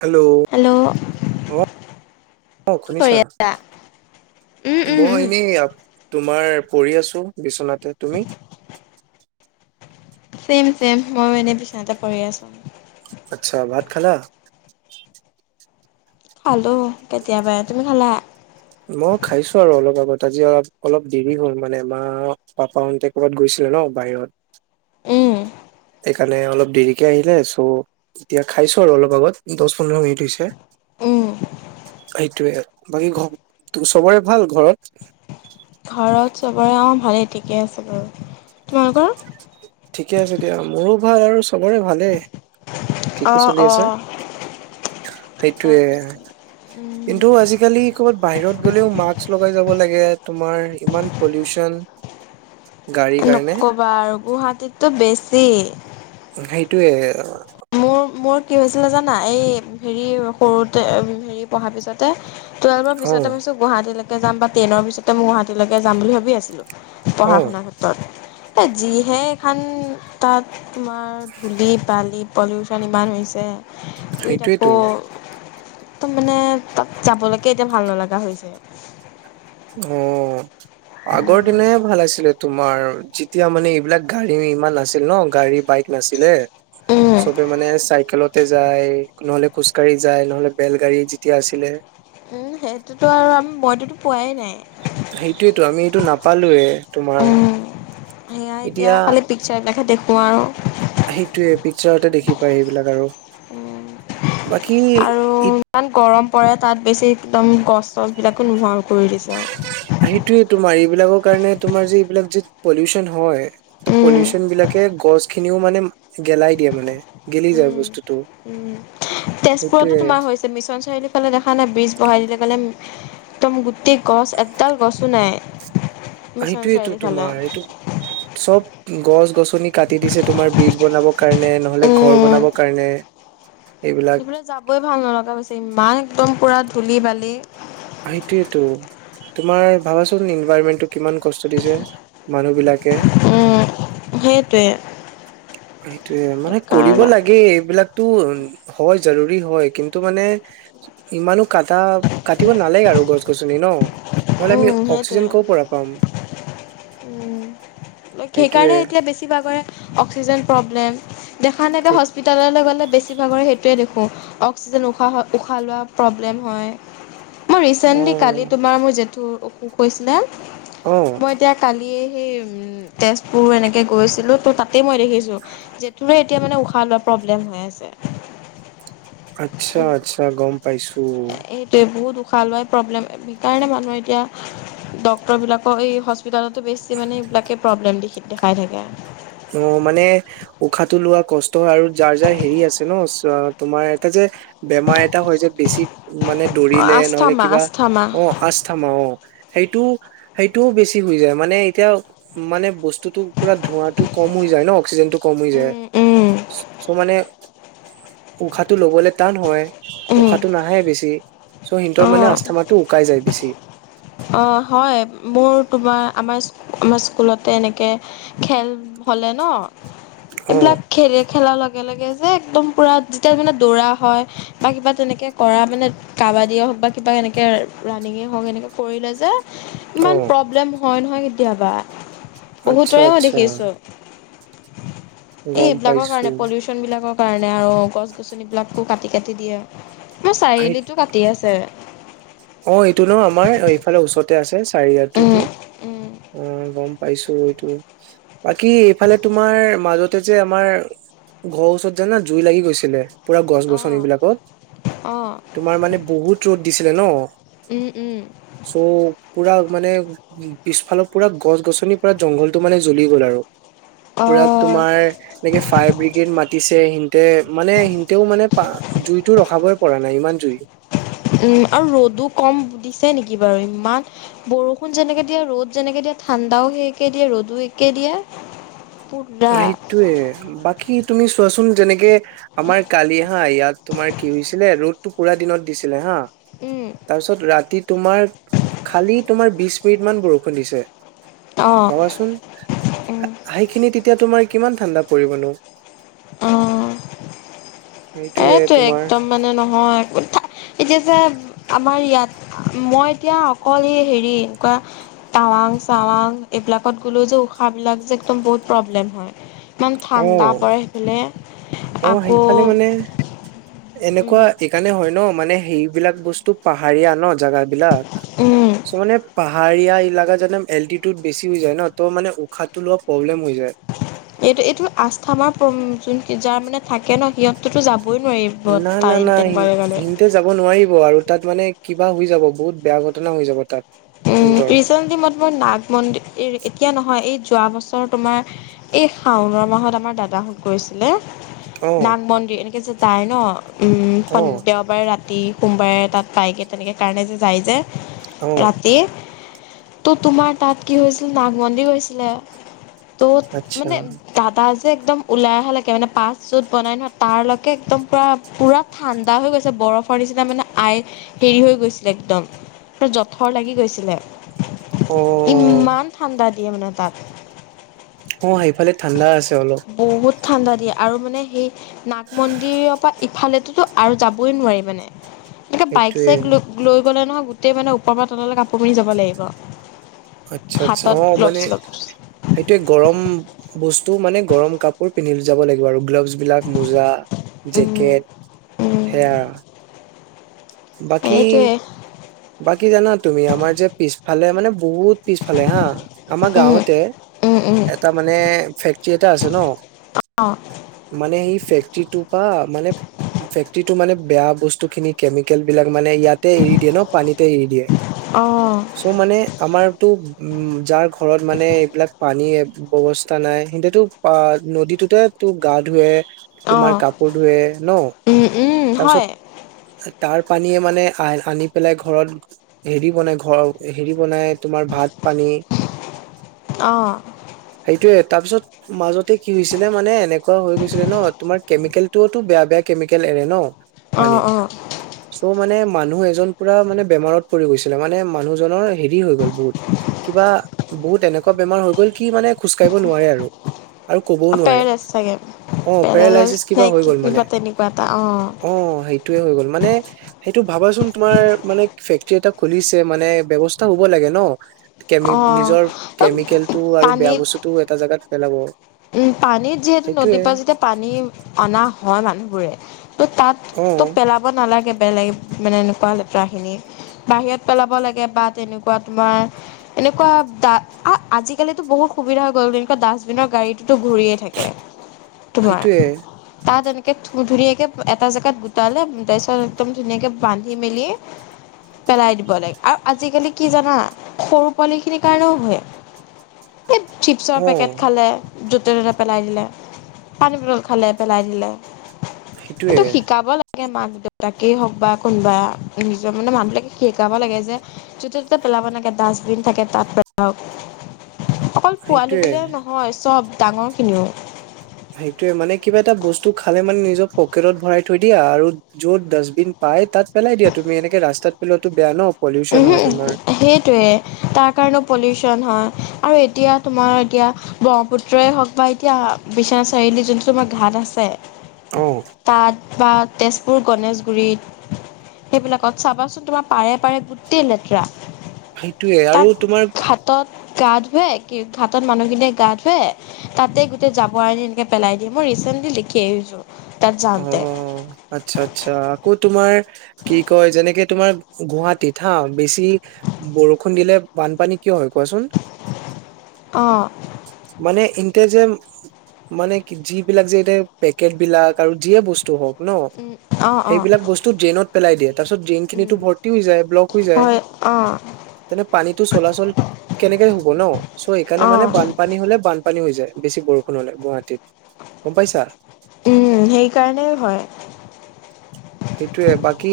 Hello hello অ অ কি কৰি শুনিছা আছা? উম, উম, মই উম, এনেই আ তুমি [unintelligible] তোমাৰ পৰি আছো বিচনাতে তুমি চেম চেম মইও এনেই বিছনাতে পৰি আছো আচ্ছা ভাত খালা খালো কেতিয়াবাই তুমি খালা মই খাইছো আৰু অলপ আগত আজি অলপ অলপ দেৰি হল মানে মা পাপা অতে ক'বাত গৈছিলে ন বাহিৰত উম, সেইকাৰণে অলপ দেৰিকে আহিলে চ ইতিয়া খাইছো আৰু অলপ আগত দহ পোন্ধৰ মিনিট হৈছে উম, সেইটয়ে বাকী ক চবৰে ভাল ঘৰত ঘৰত চবৰে অ ভালেই ঠিকে আছে বাৰু তোমালোকৰ? ঠিকে আছে দিয়া মোৰো ভাল আৰু চবৰে ভালেই ঠিকে অ', চলি আছে অ'। সেইটোৱে। তাৰপিছত উম, কিন্তু আজিকালি ক'বাত বাহিৰত গ'লেও মাস্ক লগাই যাব লাগে তোমাৰ ইমান পলিউচন গাড়ীৰ কাৰণে নকবা আৰু গুৱাহাটীতো বেছ কি সেইটোয়ে মোৰ কি হৈছিলে জানা এই হেৰি সৰুতে হেৰি পঢ়াৰ পিছত টোৱেলভৰ অ পিছতে পাইছো গুৱাহাটীলৈ যাম বা ট্ৰেইনৰ পিছতে মইগুৱাহাটীলৈে যাম বুলি ভাবি আছিলো অ পঢ়া শুনাৰ ক্ষেত্ৰত এ যিহে এখন তাত তোমাৰ ধূলি বালি পলিউঢন ইমান হৈছে শুই থাক অ সেইটোয়েতো একদম মানে তাত যাবলৈকে এতিয়া ভাল নলগা হৈছে। উম আগৰ দিনহে ভাল আছিলে তোমাৰ এতিয়া মানে এইবিলাক গাড়ী ইমান নছিল ন গাড়ী বাইক নাছিলে। উম চবে মানে চাইকেলত তে যায় নহলে খোজ ককাঢ়ি যায় নহলে বেলগাড়ী যেতিয়া আছিলে সেইটো পোৱাই নাই সেইটোয়েতো আমি এইটো নাপালোয়ে তোমাৰ উম এতিয়া কোৱা। ওচৰতে দেখি পায় সেইবিলাক আৰু উ আৰু বাকী ইমান গৰম পৰে তাত বেছি একদম কষ্টবিলাকো নোহোৱা কৰি দিছে। সেইটোয়েই তোমাৰ এইবিলাকক কাৰণে তোমাৰ য এইবিলাক যি পলউচন হয় ত উম, পলিউচন বিলাকে গছ খিনিও মানে গেলাই দিয়ে মানে গেলি যায় উম। বস্তুটো উম, তেজপুৰতো সেইটোয়ে তোমাৰ হৈছে মিছন চাৰিআলি ফালে দেখা নাই ব্ৰিজ বঢ়াই দিলে কালি একদম গোটেই গছ এডাল গছো নাই মিছন সেইটোয়েটো চাৰিআলি ফালে। তোমাৰ এইটো চব গছ গছ গছ গছনি কাটি দিছে তোমাৰ বীজ বনাব কাৰণে নহলে ঘৰ বনাবৰ কাৰণে এইবিলাক ইফালে যাবই ভাল নলগা হৈছে ইমান একম পোৰা ধূলি বালি সেইটোয়েতো তোমাৰ ভাবাচোন ইনভাইৰমেন্টটো কিমান কষ্ট দিছে মানুহ বিলাক উম। সেইটোৱে সেইটোৱে মানে কৰিব সেইকাৰণে লাগে এইবিলাক টো হয় জৰুৰী হয় কিন্তু মানে ইমানো কটা কাটিব নালাগে আৰু গছ গছনি ন নহ'লে আমি উম অক্সিজেন সেইটোৱে ক'ৰ পৰা পাম উম সেইটোয়ে সেইকাৰণে এতিয়া বেছি ভাগৰে অক্সিজন প্ৰব্লেম দেখা নাই সেই হস্পিতললৈ গ'লে বেছিভাগৰে সেইটোৱে দেখোঁ অক্সিজেন উশাহ উশাহ লোৱা প্ৰব্লেম হয় মই অ ৰিচেণ্টলি কালি তোমাৰ মোৰ। তোৰ অসুখ হৈছিলে অ মই এতিয়া কালি সেই তেজপুৰ এনেকে গৈছিলো ত' তাত তাতে মই দেখিছো যিতো এতিয়া মানে উশাহ ভাল প্ৰব্লেম হৈ আছে আচ্ছা আচ্ছা গম পাইছো খোৱা লোৱাই প্ৰব্লেম সেইকাৰণে মানুহে এতিয়া ডক্তৰবিলাকৰ এই হস্পি হস্পিটেলত বেছি মান এইবিলাক প্ৰব্লেম দেখি দেখাই থাকে অ মানে উশাহটো লোৱা কষ্ট হয় আৰু যাৰ যাৰ হেৰি আছে ন চৌ তোমাৰ এটা যে বেমাৰ এটা হয় যে বেছি মানে দৌৰিলে নহলে আস্থামা কিবা আস্থামা অ আস্থাম অ সেইটোও সেইটোও বেছি হৈ যায় মানে এতিয়া মানে বস্তুটো পোৰা ধোঁৱাতটো কম হৈ যায় ন অক্সিজেনতো কমি যায় উম উম চৌ' মানে উশাহটো ল'বলৈ টান হয় উম উশাহটো নাহে বেছি চৌ' সিহঁতৰ মানে আস্থামাৰটো উকাই যায় বেছি অঁ হয় মোৰ তোমাৰ আমাৰ আমাৰ স্কুলতে এনেকে খেল হ'লে ন অ এইবিলাক খেলে খেলাৰ লগে লগে যে একদম পোৰা যেতিয়া মানে দৌৰা হয় বা কিবা তেনেকৈ কৰা মানে কাবাডিয়েই হওঁক বা কিবা এনেকৈ ৰানিঙেই হওঁক এনেকৈ কৰিলে যে অ ইমান প্ৰব্লেম হয় নহয় কেতিয়াবা। আচ্ছা বহুতৰে মই আচ্ছা দেখিছোঁ। এই গম এইবিলাকৰ পাইছো কাৰণে পলিউচন বিলাকৰ। কাৰণে আৰু গছ গছনিবিলাকো কাটি কাটি দিয়ে। হে চাৰিআলিতটো কাটি আছে। অ এইটো ন আমাৰ এইফালে ওচৰতে আছে। চাৰিআতটোতো উম উম অ গম। পাইছো এইটো বাকী এইফালে তোমাৰ মাজতে যে আমাৰ ঘৰৰ ওচৰত জানা জুই লাগি গৈছিলে। পুৰা গছ অ', গছনিবিলাকত উম, তোমাৰ মানে বহুত ৰ'দ দিছিলে ন। উম, উম। চ' পুৰা মানে উ পিছফালৰ পুৰা গছ গছনিৰ পৰা জংঘলটো মানে জ্বলি গ'ল আৰু। পুৰা অ', তোমাৰ এনেকে ফায়াৰ ব্ৰিগেড মাতিছে সিহতে মানে সিহতেও মানে প জুইতটো ৰখাবই পৰা নাই ইমান জুই। উম আৰু ৰ'দো কম দিছে নেকি বাৰু ইমান বৰষুণ যেনেকে দিয়া ৰ'দ যেনেকে দিয়া ঠাণ্ডাও সেই একে দিয়ে ৰ'দো একে দিয়ে। পুৰা সেইটোৱে বাকী। তুমি চোৱাচোন যেনেকে আমাৰ কালি হা ইয়াত তোমাৰ কি হৈছিলে ৰ'দতটো পুৰা দিনত দিছিলে হা। উম, তাৰপিছত ৰাতি তোমাৰ খালি তোমাৰ বিছ। কেইদিমান বৰষুণ দিছে। অ', ভাবাচোন উম, আহেইখিনি। মাই কিমান ঠাণ্ডা পৰিবনো। অ সেইটোয়ে এইটো তোমাৰ একদম মানে নহয়। এতিয়া যে আমাৰ ইয়াত মই এতিয়া অকল এই হেৰি এনেকুৱা টাৱাং চাৱাং এইবিলাকত গ'লো যে উশাবিলাক যে একদম বহুত প্ৰব্লেম হয়। ইমান অ ঠাণ্ডা পৰে। অ আকৌ সেইফালে মানে। এনেকুৱা উম, এইকাৰণে হয়। হয় ন মানে সেইবিলাক বস্তু পাহাৰীয়া ন জোগা। বিলাক উম চ মানে পাহাৰীয়া। এই য়া এলাকাত যামন এল্টীটিউড বেছি হৈ যায় ন তৌমানে উষাতো লোৱা প্ৰব্লেম। হৈ যায়। এইটো এইটো আস্থা মাৰ। ম যোন যাৰ মানে থাকে ন সিহঁততো যাব। নাই না নাই সিহতে যাব নোৱাৰিব আৰু তাত মানে। কিবা হৈ যাব বহুত বেয়া ঘটনা হৈ যাব তাত। উম সিহতৰ ৰিচেন্টলি ম মোৰ নাগ মন্দিৰ এতিয়া নহয় এই যোৱা বছৰ তোমাৰ এই শাওণৰ মাহত আমাৰ দাদাহঁত গৈছিলে অ নান মনি এনেকে চ তাই ন অ উম দেওবাৰে ৰা ৰাতি সোমবাৰে তাত পায়গৈ তেনেকৈ কাৰণে যে যায় যে অ ৰাতি ত' তোমাৰ তাত কি হৈছিল নাগমন্দিৰ গৈছিলে ত' আচ্ছা মানে দাদা একদম ওলাই অহা লৈকে মানে পাছ যত বনাই নহয় তাৰ লৈকে একদম পুৰা পুৰা ঠাণ্ডা হৈ গৈছে বৰফৰ নিচিনা মানে আই হেৰি হৈ গৈছিলে একদম থৰ লাগি গৈছিলে অ ইমান ঠাণ্ডা ইয়মন তাত অ সেইফালে ঠাণ্ডা আছে অলপ বহুত ঠাণ্ডা দিয়ে আৰু মানে সেই নাগ মন্দিৰৰ পৰা ইফালে ততো আৰু যাবই নোৱাৰি মানে এনে বাইক সেইটোয়ে চাইক লৈ লৈ গ'লে নহয় উতে মানে ক পৰা তলৈ কাপোৰ পানি যাব লাগিব আচ্ছা-আচ্ছা হাতত অ' গ্ল'ভছ মানে, চলভছ সেইটো গৰম বস্তু মানে। গৰম কাপোৰ পিন্ধি যাব লাগিব আৰু গ্লভ যুজবলাক মোজা, উম জেকেট উম সেয়া। বাকী। সেইটোৱে বাকী জানা তুমি, আমাৰ যে পিছফালে মানে বহুত পিছফালে হা। আমাৰ উম গাঁৱতে, উম উম এটা মানে। ফেক্টৰী এটা আছে ন। অ মান স ফেক ফেক্টটো প মানে ফেক্ট টো মানে বেয়া বস্তু খিনি কেমিকেল বিলাক মানে ইয়াতে এৰি দিয়ে ন। পানীতে এৰি দিয়ে। অ', চ' মানে আমাৰ। তো যাৰ ঘৰত মানে এইবিলাক পানী ব্যৱস্থা নাই সিন্ততো প নদীটোতে তো গা ধুৱে। তোমাৰ অ', কাপোৰ ধোৱে ন উম, উম, তাৰপিছত। হয়, তাৰ পানীয়ে মানে আ আনি। পেলাই ঘৰত হেৰি বনাই, ঘৰৰ হেৰি বনাই। তোমাৰ ভাত, পানী অ', সেইটোয়ে। তাৰপিছত মাজতে কি হৈছিলে মানে, এনেকুৱা হৈ গৈছিলে ন তোমাৰ কেমিকেলটো বেয়া-বেয়া কেমিকেল এৰে ন। পানী অ', অ', চ' মানে- মানুহ এজন- পুৰা মানে বেমাৰত পৰি গৈছিলে, মানে মানুহজনৰ- হেৰি হৈ গ'ল, বহুত কিবা বহুত এনেকুৱা- বেমাৰ হৈ গ'ল কি মানে খোজকাঢ়িব নোৱাৰে আৰু। আৰু কবও নোৱাৰে। পেৰেলাইছ চাগে। অ' পেৰেলাইছ পেৰালাইচিচ নে কিবা হৈ কি গ'ল মানে। কিবা তেনেকুৱা এটা অ' সেইটোৱে হৈ গ'ল মানে- সেইটো ভাবাচোন- তোমাৰ মানে ফেক্টৰী এটা খুলিছে মানে ব্যৱস্থা হ'ব লাগে ন। কেমি অ', নিজৰ কেমিকেলটো আৰু বেয়া পানীত বস্তুতটো এটা জাগাত পেলাব। উম পানীত যিহেতু নদী সেইটোয়ে পা যেতিয়া পানী অনা হয় মানে- বোৰে। ত' তাত অ তো পেলাব নালাগে। বেলেগ মানে এনেকুৱা লেতেৰা খিনি বাহিৰত পেলাব লাগে বা তেনেকুৱা তোমাৰ এনেকুৱা আজিকালিতো বহুত সুবিধা হৈ গ'ল, তেনেকুৱা ডাষ্টবিনৰ গাড়ী তোৰ ঘূৰিয়ে থাকে। তোমাৰ সেইটোয়ে তাত এনে কে ধুনীয়াকে এটা জেগাত গোটালে তাৰ পিছত একদম ধুনীয়াকে বান্ধি মেলি পেলাই দিব লাগে আৰু আজিকালি কি জানা সৰু পোৱালি খিনিৰ কাৰণেও হয়। এই চিপছৰ অ পেকেট খালে, য'তে ত'তে পেলাই দিলে। পানী পটল খালে পেলাই দিলে। সেইটোৱে। এইটো শিকাব মাক দেউতাকেই হওক বা কোনোবা নিজৰ মানে মানুবিলাকে শিকাব লাগে যে যতে ত'তে পেলাব নালাগে ডাষ্টবিন থাকে তাত পেলাওক। অকল পোৱালি সেইটোয়ে বুলিয়ে নহয়। চব ডাঙৰখিনিও। সেইটোয়ে মানে কিবা এটা বস্তু খালে মানে নিজৰ পকেটত ভৰাই থৈ দিয়া আৰু যত ডাষ্টবিন পাই তাত পেলাই দিয়া তুমি এনেকে ৰাস্তাত পেলোৱাতটো বেয়া ন। পলিউচন উমহো হয় তোমাৰ সেইটোয়ে তাৰ কাৰণে পলিচন হয় আৰু এতিয়া তোমাৰ এতিয়া ব্ৰহ্মপুত্ৰই হওক বা এতিয়া বিশ্বনাথ চাৰিআলি যোনটো তোমাৰ ঘাট আছে অ'। তাত বা তেজপুৰ, গণেশগুৰিত সেইবিলাকত চাবাচোন তোমাৰ পাৰে পাৰে গোট- তেই লেতেৰা। সেইটোৱে তাত আৰু তোমাৰ ঘাটত গা ধুৱে একেই ঘাটত মানুহখিনিয়ে গা ধুৱে তাতে গোটেই জাবৰ আনি এনেকে পেলাই দিয়ে মই ৰিচেণ্টলি দেখি আহিছো। অ আচ্ছা আচ্ছা কত তোমাৰ কি কয় যেনেকে- তোমাৰ গুৱাহাটীত হা বেছি বৰষুণ দিলে বানপানী কিয় হয় কোৱাচোন? অ' মানে এনতে যে মানে কি যিবিলাক যে এতাই পেকেট বিলাক আৰু যিয়ে বস্তু হওক ন উম অঁ অঁ সেইবিলাক বস্তু ড্ৰেইনত পেলাই দিয়ে তাৰপিছত ড্ৰেইন উম খিনিতো ভৰ্তি হৈ যায় ব্লক হৈ যায়। হয় অঁ তেনে পানীটো চলাচল কেনেকে হ'ব ন চ' সেইকাৰণে মানে অঁ বানপানী হলে বানপানী হৈ যায়। বেছি বৰষুণ হলে গুৱাহাটীত গম পাইছা সেইকাৰণে হয় সেইটোয়ে বাকী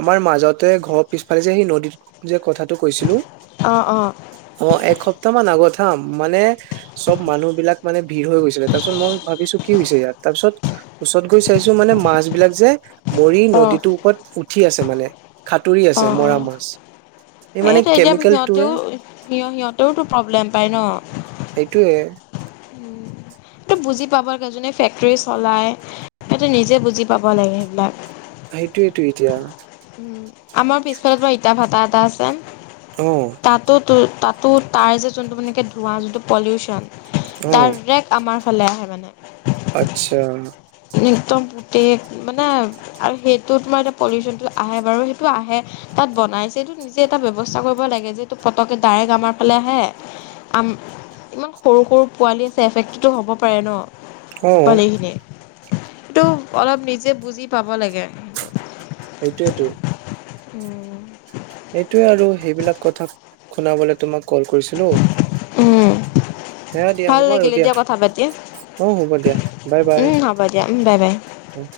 আমাৰ মাজতে ঘৰৰ পিছফালে যে সেই নদীত যে কথাত- তো কৈছিলো অ', অ', অ এক সপ্তাহ মান আগত খাম মানে চব মানুহ বিলাক মানে ভিৰ হৈ গৈছিলে তাৰপিছত মই ভাবিছো কি হৈছে ইয়াত তাৰ পিছত ওচৰত গৈ চাইছো মানে মাছ বিলাক যে মৰি অ', নদীটোৰ ওপৰত উঠি টি আছে মানে সাঁতুৰি অ আছে মৰা মাছ এই মানে সেইটো এতিয়া কেমিকেলটোৱে সিহঁতেও সিহ সিহঁতেওতো প্ৰব্লেম পাই ন সেইটোৱে উমম সেইটো বুজি পাব লাগে যোনে ফেক্টৰী চলাই সেইটো নিজে বুজি পাব লাগে সেইবিলাক সেইটোৱেইটো এতিয়া উ আমাৰ পিছফালৰ পৰা ইতা ভাটা এটা আছে অ তাতো তো তাতো তাৰ যে যোনটো মানকে ধোঁৱা যোনটো পলিউশ্যন অ ডাৰৰেক আমাৰ ফালে আহে মানে? আচ্ছা একদম বুটেত মানে আৰু সেইটো তোমাৰ এতিয়া পলিউশ্যনটো আহে বাৰু সেইটো আহে তাত বনাইছে এইটো নিজে এটা ব্যৱস্থা কৰিব লাগে যে এইটো পতকৈ ডাইৰেক্ট আমাৰ ফালে আহে আম ইমান সৰু সৰু পোৱালি আছে এফেক্টতো হ'ব পাৰে ন! অ পোৱালি খিনি? এইটো অলপ নিজে বুজি পাব লাগে। সেইটো সেইটোৱেইতো। উম। এইটোৱে আৰু সেইবিলাক কথা শুনাবলৈ তোমাক কল কৰিছিলো উম। হে দিয়া ভাল হ'ব আৰু লাগিলে দিয়া কথা পাতি অ হ'ব দিয়া বাই উম হ'ব দিয়া উম বাই অ।